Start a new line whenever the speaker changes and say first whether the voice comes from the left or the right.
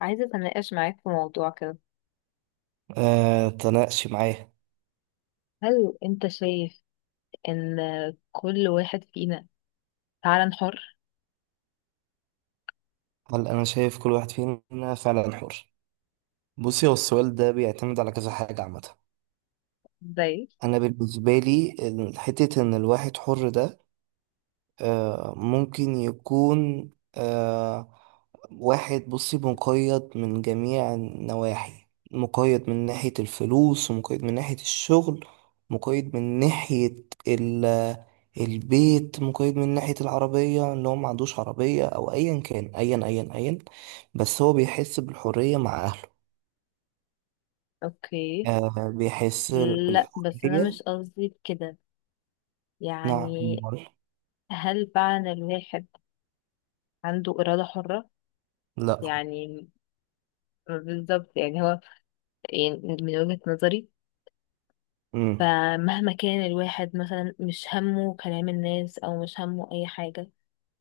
left: عايزة أتناقش معاك في موضوع كده.
right: آه، تناقشي معايا.
left: هل أنت شايف إن كل واحد فينا فعلا حر؟
right: هل أنا شايف كل واحد فينا فعلا حر؟ بصي، هو السؤال ده بيعتمد على كذا حاجة عامة.
left: زي
right: أنا بالنسبة لي حتة إن الواحد حر ده ممكن يكون واحد، بصي، مقيد من جميع النواحي. مقيد من ناحية الفلوس، ومقيد من ناحية الشغل، مقيد من ناحية ال البيت، مقيد من ناحية العربية اللي هو ما عندوش عربية، أو أيا كان أيا أيا أيا بس هو بيحس بالحرية مع أهله.
left: أوكي.
right: آه، بيحس
left: لا، بس أنا
right: بالحرية.
left: مش قصدي كده،
right: نعم،
left: يعني.
right: أمال؟
left: هل فعلا الواحد عنده إرادة حرة؟
right: لا.
left: يعني بالظبط، يعني هو، يعني من وجهة نظري،
right: امم
left: فمهما كان الواحد مثلا مش همه كلام الناس أو مش همه أي حاجة،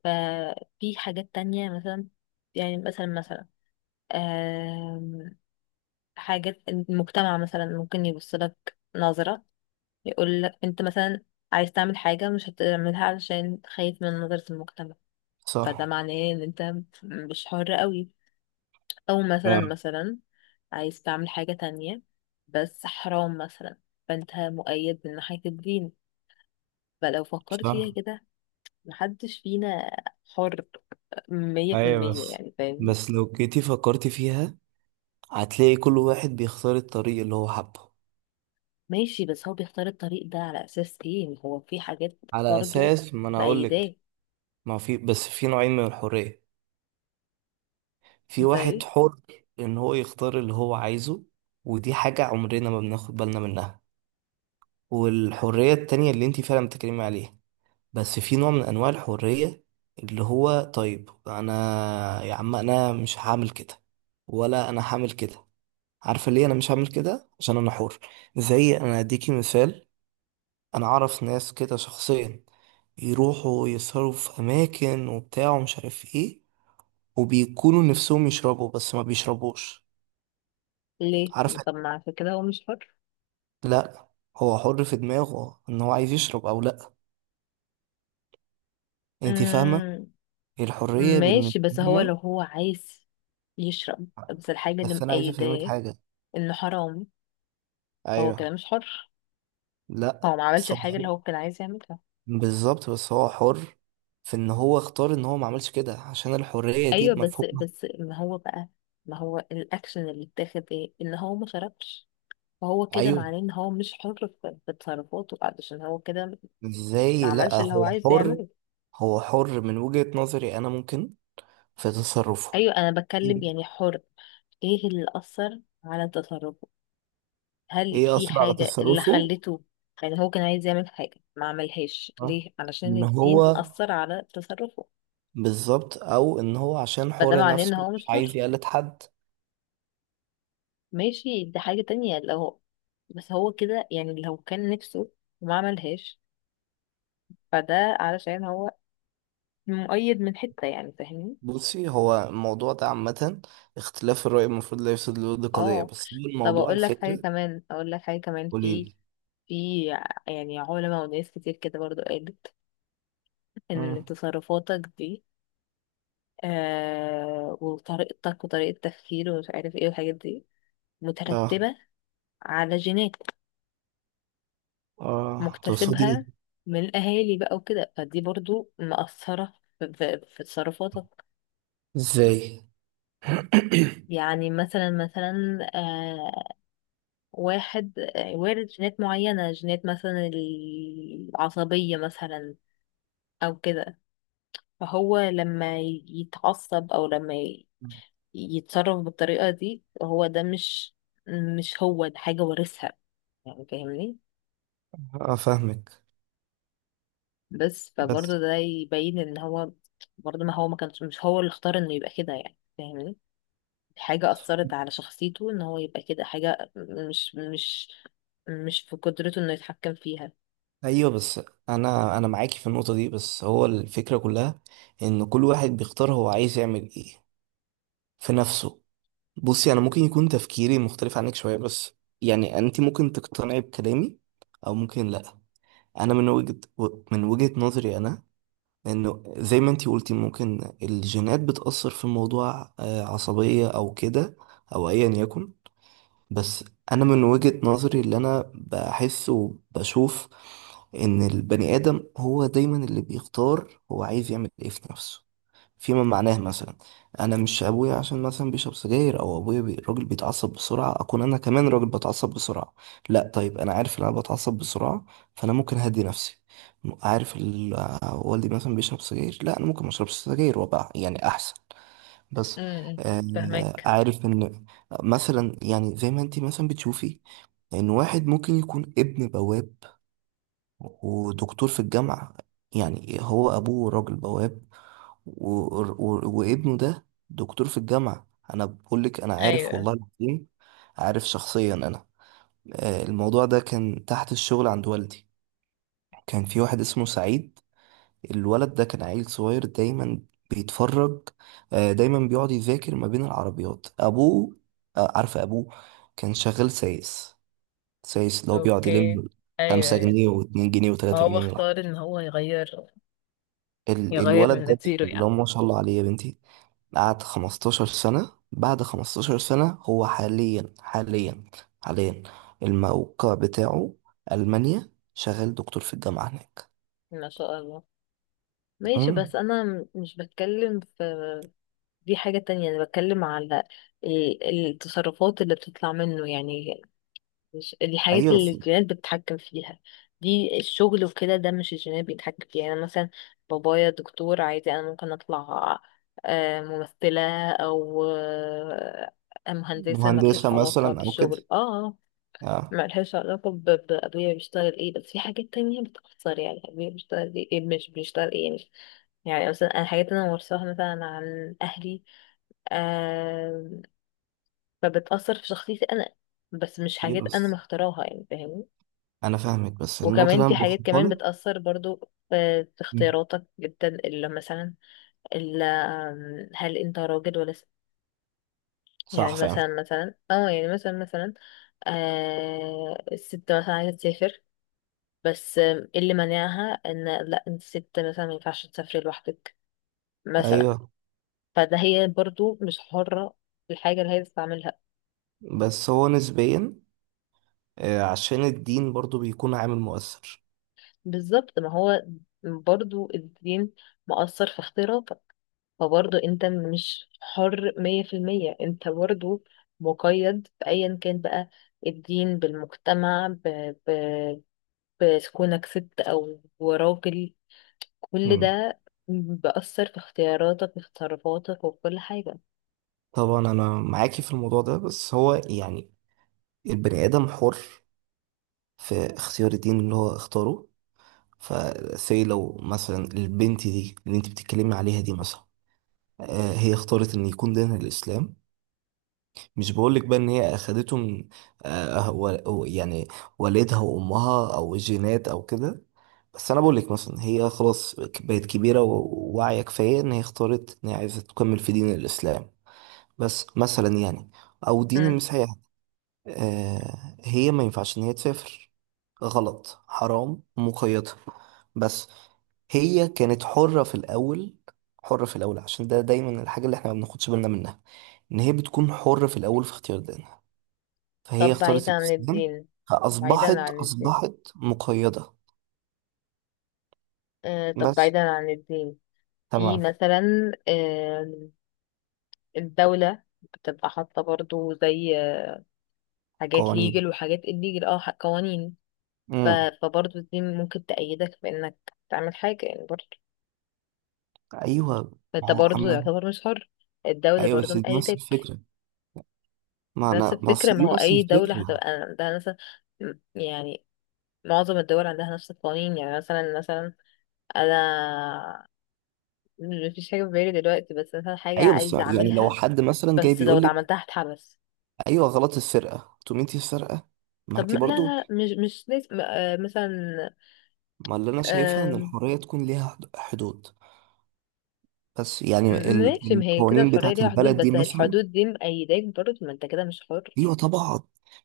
left: ففي حاجات تانية مثلا، يعني مثلا حاجات المجتمع مثلا ممكن يبص لك نظرة، يقول لك انت مثلا عايز تعمل حاجة مش هتعملها علشان خايف من نظرة المجتمع. فده
right: صح.
left: معناه ان انت مش حر قوي، او مثلا
right: آه،
left: مثلا عايز تعمل حاجة تانية بس حرام مثلا، فانت مؤيد من ناحية الدين. فلو فكرت
right: صح.
left: فيها كده، محدش فينا حر مية في
right: أيوة،
left: المية
right: بس
left: يعني فاهمني.
right: بس لو جيتي فكرتي فيها هتلاقي كل واحد بيختار الطريق اللي هو حبه.
left: ماشي، بس هو بيختار الطريق ده على أساس ايه؟ هو في حاجات
right: على
left: برضو
right: اساس ما انا اقول
left: مأيداه.
right: لك. ما في، بس في نوعين من الحرية. في واحد
left: زي
right: حر ان هو يختار اللي هو عايزه، ودي حاجة عمرنا ما بناخد بالنا منها. والحرية التانية اللي انت فعلا بتتكلمي عليها، بس في نوع من انواع الحرية اللي هو طيب، انا يا عم انا مش هعمل كده، ولا انا هعمل كده. عارفة ليه انا مش هعمل كده؟ عشان انا حر. زي انا هديكي مثال، انا اعرف ناس كده شخصيا، يروحوا يسهروا في اماكن وبتاع ومش عارف ايه، وبيكونوا نفسهم يشربوا بس ما بيشربوش.
left: ليه؟
right: عارف؟
left: طب ما عشان كده هو مش حر.
right: لا، هو حر في دماغه ان هو عايز يشرب او لا. انت فاهمه؟
left: امم.
right: الحريه بالنسبه
left: ماشي، بس هو
right: لنا.
left: لو هو عايز يشرب، بس الحاجة اللي
right: بس انا عايز افهمك
left: مقيداه
right: حاجه.
left: انه حرام، فهو كده
right: ايوه.
left: مش حر.
right: لا،
left: هو ما عملش
right: بس هو
left: الحاجة اللي
right: حر.
left: هو كان عايز يعملها.
right: بالظبط، بس هو حر في ان هو اختار ان هو ما عملش كده، عشان الحريه دي
left: ايوه، بس
right: بمفهومها.
left: ما هو بقى، ما هو الاكشن اللي اتاخد؟ ايه؟ ان هو ما شربش. فهو كده
right: ايوه،
left: معناه ان هو مش حر في تصرفاته علشان هو كده ما
right: ازاي؟ لا،
left: عملش اللي هو
right: هو
left: عايز
right: حر.
left: يعمله.
right: هو حر من وجهة نظري، انا ممكن، في تصرفه.
left: ايوه، انا بتكلم يعني حر. ايه اللي اثر على تصرفه؟ هل
right: ايه
left: في
right: اثر على
left: حاجة اللي
right: تصرفه؟
left: خلته، يعني هو كان عايز يعمل حاجة ما عملهاش
right: آه.
left: ليه؟ علشان
right: ان
left: الدين
right: هو،
left: أثر على تصرفه.
right: بالظبط، او ان هو عشان
left: فده
right: حر
left: معناه إن
right: نفسه
left: هو
right: مش
left: مش
right: عايز
left: حر.
right: يقلد حد.
left: ماشي، دي حاجة تانية لو، بس هو كده، يعني لو كان نفسه وما عملهاش، فده علشان هو مؤيد من حتة، يعني فاهمني.
right: بصي، هو الموضوع ده عامة اختلاف الرأي، المفروض لا يفسد للود قضية.
left: اه.
right: بس هو
left: طب
right: الموضوع
left: اقول لك حاجة
right: الفكرة.
left: كمان، اقول لك حاجة كمان. في،
right: قوليلي.
left: في، يعني علماء وناس كتير كده برضو قالت ان
right: مم.
left: تصرفاتك دي وطريقتك وطريقة تفكير ومش عارف ايه والحاجات دي
right: اه.
left: مترتبة على جينات
right: اه، تقصدي؟
left: مكتسبها من الأهالي بقى وكده، فدي برضو مأثرة في تصرفاتك.
right: ازاي؟
left: يعني مثلا واحد، وارد جينات معينة، جينات مثلا العصبية مثلا أو كده. فهو لما يتعصب أو يتصرف بالطريقة دي، هو ده مش هو ده، حاجة وارثها، يعني فاهمني.
right: اه، فاهمك
left: بس
right: بس.
left: فبرضه ده يبين ان هو برضه، ما هو ما كانش، مش هو اللي اختار انه يبقى كده، يعني فاهمني. حاجة أثرت على شخصيته ان هو يبقى كده، حاجة مش مش مش في قدرته انه يتحكم فيها.
right: ايوه، بس انا معاكي في النقطة دي، بس هو الفكرة كلها ان كل واحد بيختار هو عايز يعمل ايه في نفسه. بصي، انا ممكن يكون تفكيري مختلف عنك شويه، بس يعني انت ممكن تقتنعي بكلامي او ممكن لا. انا من وجهه من وجهه نظري انا، انه زي ما انت قلتي، ممكن الجينات بتاثر في موضوع عصبيه او كده، او ايا يكن. بس انا من وجهة نظري اللي انا بحس وبشوف، ان البني ادم هو دايما اللي بيختار هو عايز يعمل ايه في نفسه. فيما معناه، مثلا انا مش ابويا، عشان مثلا بيشرب سجاير او ابويا راجل بيتعصب بسرعه، اكون انا كمان راجل بتعصب بسرعه. لا، طيب، انا عارف ان انا بتعصب بسرعه، فانا ممكن اهدي نفسي. عارف والدي مثلا بيشرب سجاير، لا انا ممكن ما اشربش سجاير وابقى يعني احسن. بس
left: امم. فهمك.
right: عارف ان، مثلا يعني، زي ما انت مثلا بتشوفي ان واحد ممكن يكون ابن بواب ودكتور في الجامعة. يعني هو ابوه راجل بواب، و... وابنه ده دكتور في الجامعة. انا بقول لك، انا عارف
left: ايوه.
right: والله العظيم، عارف شخصيا انا. الموضوع ده كان تحت الشغل عند والدي. كان في واحد اسمه سعيد. الولد ده كان عيل صغير دايما بيتفرج. دايما بيقعد يذاكر ما بين العربيات ابوه. عارفه ابوه كان شغال سايس. سايس اللي هو بيقعد
left: اوكي.
right: يلم
left: ايوه،
right: خمسة
left: ايوه.
right: جنيه واتنين جنيه وتلاتة جنيه
left: هو
right: من الولد
left: يغير
right: ده
left: تيره
right: اللي هو
left: يعني.
right: ما شاء الله عليه يا بنتي، قعد 15 سنة. بعد 15 سنة هو حاليا، الموقع بتاعه ألمانيا، شغال دكتور في الجامعة هناك.
left: ما شاء الله. ماشي،
right: مم.
left: بس انا مش بتكلم في، دي حاجة تانية. انا بتكلم على ال- التصرفات اللي بتطلع منه، يعني مش دي حاجات
right: أيوة،
left: اللي الجينات بتتحكم فيها. دي الشغل وكده، ده مش الجينات بيتحكم فيها، يعني أنا مثلا بابايا دكتور عادي، انا ممكن اطلع ممثلة او مهندسة،
right: مهندسة
left: ملهاش علاقة
right: مثلا أو كده.
left: بالشغل. اه. آه،
right: اه.
left: ملهاش علاقة بأبويا بيشتغل ايه، بس في حاجات تانية بتأثر، يعني أبويا بيشتغل ايه إيه مش بيشتغل ايه يعني. يعني مثلا أنا حاجات أنا ورثاها مثلا عن أهلي، آه، فبتأثر في شخصيتي أنا، بس مش
right: ايه،
left: حاجات أنا
right: بس
left: مختاراها، يعني فاهمني.
right: انا فاهمك، بس النقطه
left: وكمان
right: اللي انا
left: في حاجات
right: بوصلها
left: كمان
right: لك.
left: بتأثر برضو في
right: مم.
left: اختياراتك جدا، اللي مثلا، اللي هل انت راجل ولا ست؟
right: صح
left: يعني
right: فعلا.
left: مثلا اه، يعني مثلا آه، الست مثلا عايزة تسافر، بس اللي منعها ان لا انت ست مثلا ما ينفعش تسافري لوحدك مثلا.
right: ايوه،
left: فده هي برضو مش حرة في الحاجة اللي هي بتستعملها.
right: بس هو نسبيا عشان الدين برضو بيكون عامل مؤثر.
left: بالظبط، ما هو برضو الدين مؤثر في اختياراتك. فبرضه انت مش حر 100%، انت برضه مقيد بأيا كان بقى، الدين، بالمجتمع، ب... بكونك ست أو راجل، كل
right: مم.
left: ده بأثر في اختياراتك وفي تصرفاتك وفي كل حاجة.
right: طبعا، انا معاكي في الموضوع ده، بس هو يعني البني ادم حر في اختيار الدين اللي هو اختاره. فسي لو مثلا البنت دي اللي انت بتتكلمي عليها دي مثلا هي اختارت ان يكون دينها الاسلام. مش بقولك بقى ان هي اخدته من يعني والدها وامها او الجينات او كده. بس انا بقولك مثلا، هي خلاص بقت كبيره وواعيه كفايه ان هي اختارت ان هي عايزه تكمل في دين الاسلام. بس مثلا يعني، او دين
left: مم.
right: المسيح. هي ما ينفعش ان هي تسافر، غلط، حرام، مقيدة. بس هي كانت حرة في الأول. حرة في الأول، عشان ده دايما الحاجة اللي احنا ما بناخدش بالنا منها، إن هي بتكون حرة في الأول في اختيار دينها. فهي
left: طب
right: اختارت
left: بعيدا عن
right: الإسلام،
left: الدين، بعيدا
right: فأصبحت
left: عن الدين،
right: أصبحت مقيدة.
left: آه، طب
right: بس.
left: بعيدا عن الدين، في
right: تمام.
left: مثلا آه الدولة بتبقى حاطة برضو زي حاجات
right: قوانين.
left: ليجل وحاجات الليجل، اه، قوانين. ف...
right: امم
left: فبرضه دي ممكن تأيدك بإنك تعمل حاجة، يعني برضه
right: أيوه. ما
left: فأنت
right: هو
left: برضه
right: أما
left: يعتبر مش حر. الدولة
right: أيوه،
left: برضه
right: بس دي نفس
left: مأيدك.
right: الفكرة. ما
left: نفس
right: أنا ما
left: الفكرة.
right: أصل
left: ما
right: دي
left: هو
right: نفس
left: أي دولة
right: الفكرة.
left: هتبقى عندها مثلا م- يعني معظم الدول عندها نفس القوانين، يعني مثلا أنا مفيش حاجة في بالي دلوقتي، بس مثلا حاجة
right: أيوه، بس
left: عايزة
right: يعني لو
left: أعملها،
right: حد مثلا جاي
left: بس لو
right: بيقول لك
left: اتعملتها هتحبس.
right: أيوه غلط، السرقة تقومي أنت السرقة. ما
left: طب
right: أنت
left: ما- لا
right: برضو.
left: لا مش لازم، مثلا،
right: ما اللي أنا شايفها إن
left: آه،
right: الحرية تكون ليها حدود. بس يعني
left: ماشي، ما هي كده
right: القوانين
left: الحرية
right: بتاعت
left: ليها حدود،
right: البلد دي
left: بس هي
right: مثلا.
left: الحدود دي مأيداك برضه، ما انت كده مش حر.
right: أيوه، طبعا.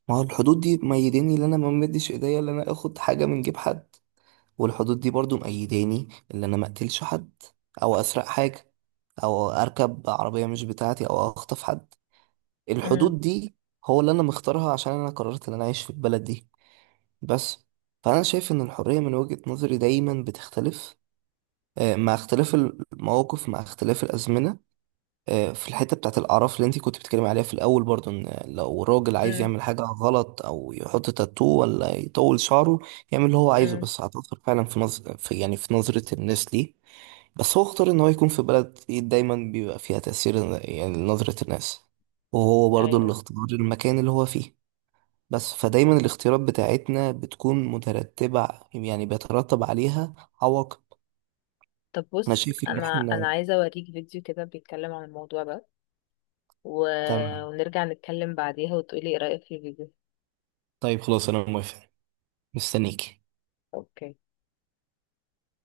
right: ما هو الحدود دي ميداني اللي أنا ما مديش إيديا، اللي أنا آخد حاجة من جيب حد. والحدود دي برضو مأيداني ان انا ما اقتلش حد، او اسرق حاجة، او اركب عربية مش بتاعتي، او اخطف حد. الحدود دي هو اللي انا مختارها، عشان انا قررت ان انا اعيش في البلد دي. بس. فانا شايف ان الحرية من وجهة نظري دايما بتختلف مع اختلاف المواقف، مع اختلاف الأزمنة. في الحتة بتاعت الأعراف اللي انتي كنت بتتكلمي عليها في الأول، برضو إن لو راجل عايز
left: مم.
right: يعمل حاجة غلط أو يحط تاتو ولا يطول شعره، يعمل اللي هو عايزه،
left: امم.
right: بس هتأثر فعلا في نظر في يعني في نظرة الناس ليه. بس هو اختار إن هو يكون في بلد إيه دايما بيبقى فيها تأثير، يعني نظرة الناس. وهو برضو اللي
left: ايوه.
right: اختار المكان اللي هو فيه. بس فدايما الاختيارات بتاعتنا بتكون مترتبة. يعني بيترتب عليها عواقب.
left: طب
right: أنا
left: بص،
right: شايف إن
left: انا
right: إحنا.
left: عايزه اوريك فيديو كده بيتكلم عن الموضوع ده و...
right: تمام.
left: ونرجع نتكلم بعديها وتقولي ايه رايك في الفيديو.
right: طيب، خلاص، أنا موافق. مستنيك.
left: اوكي.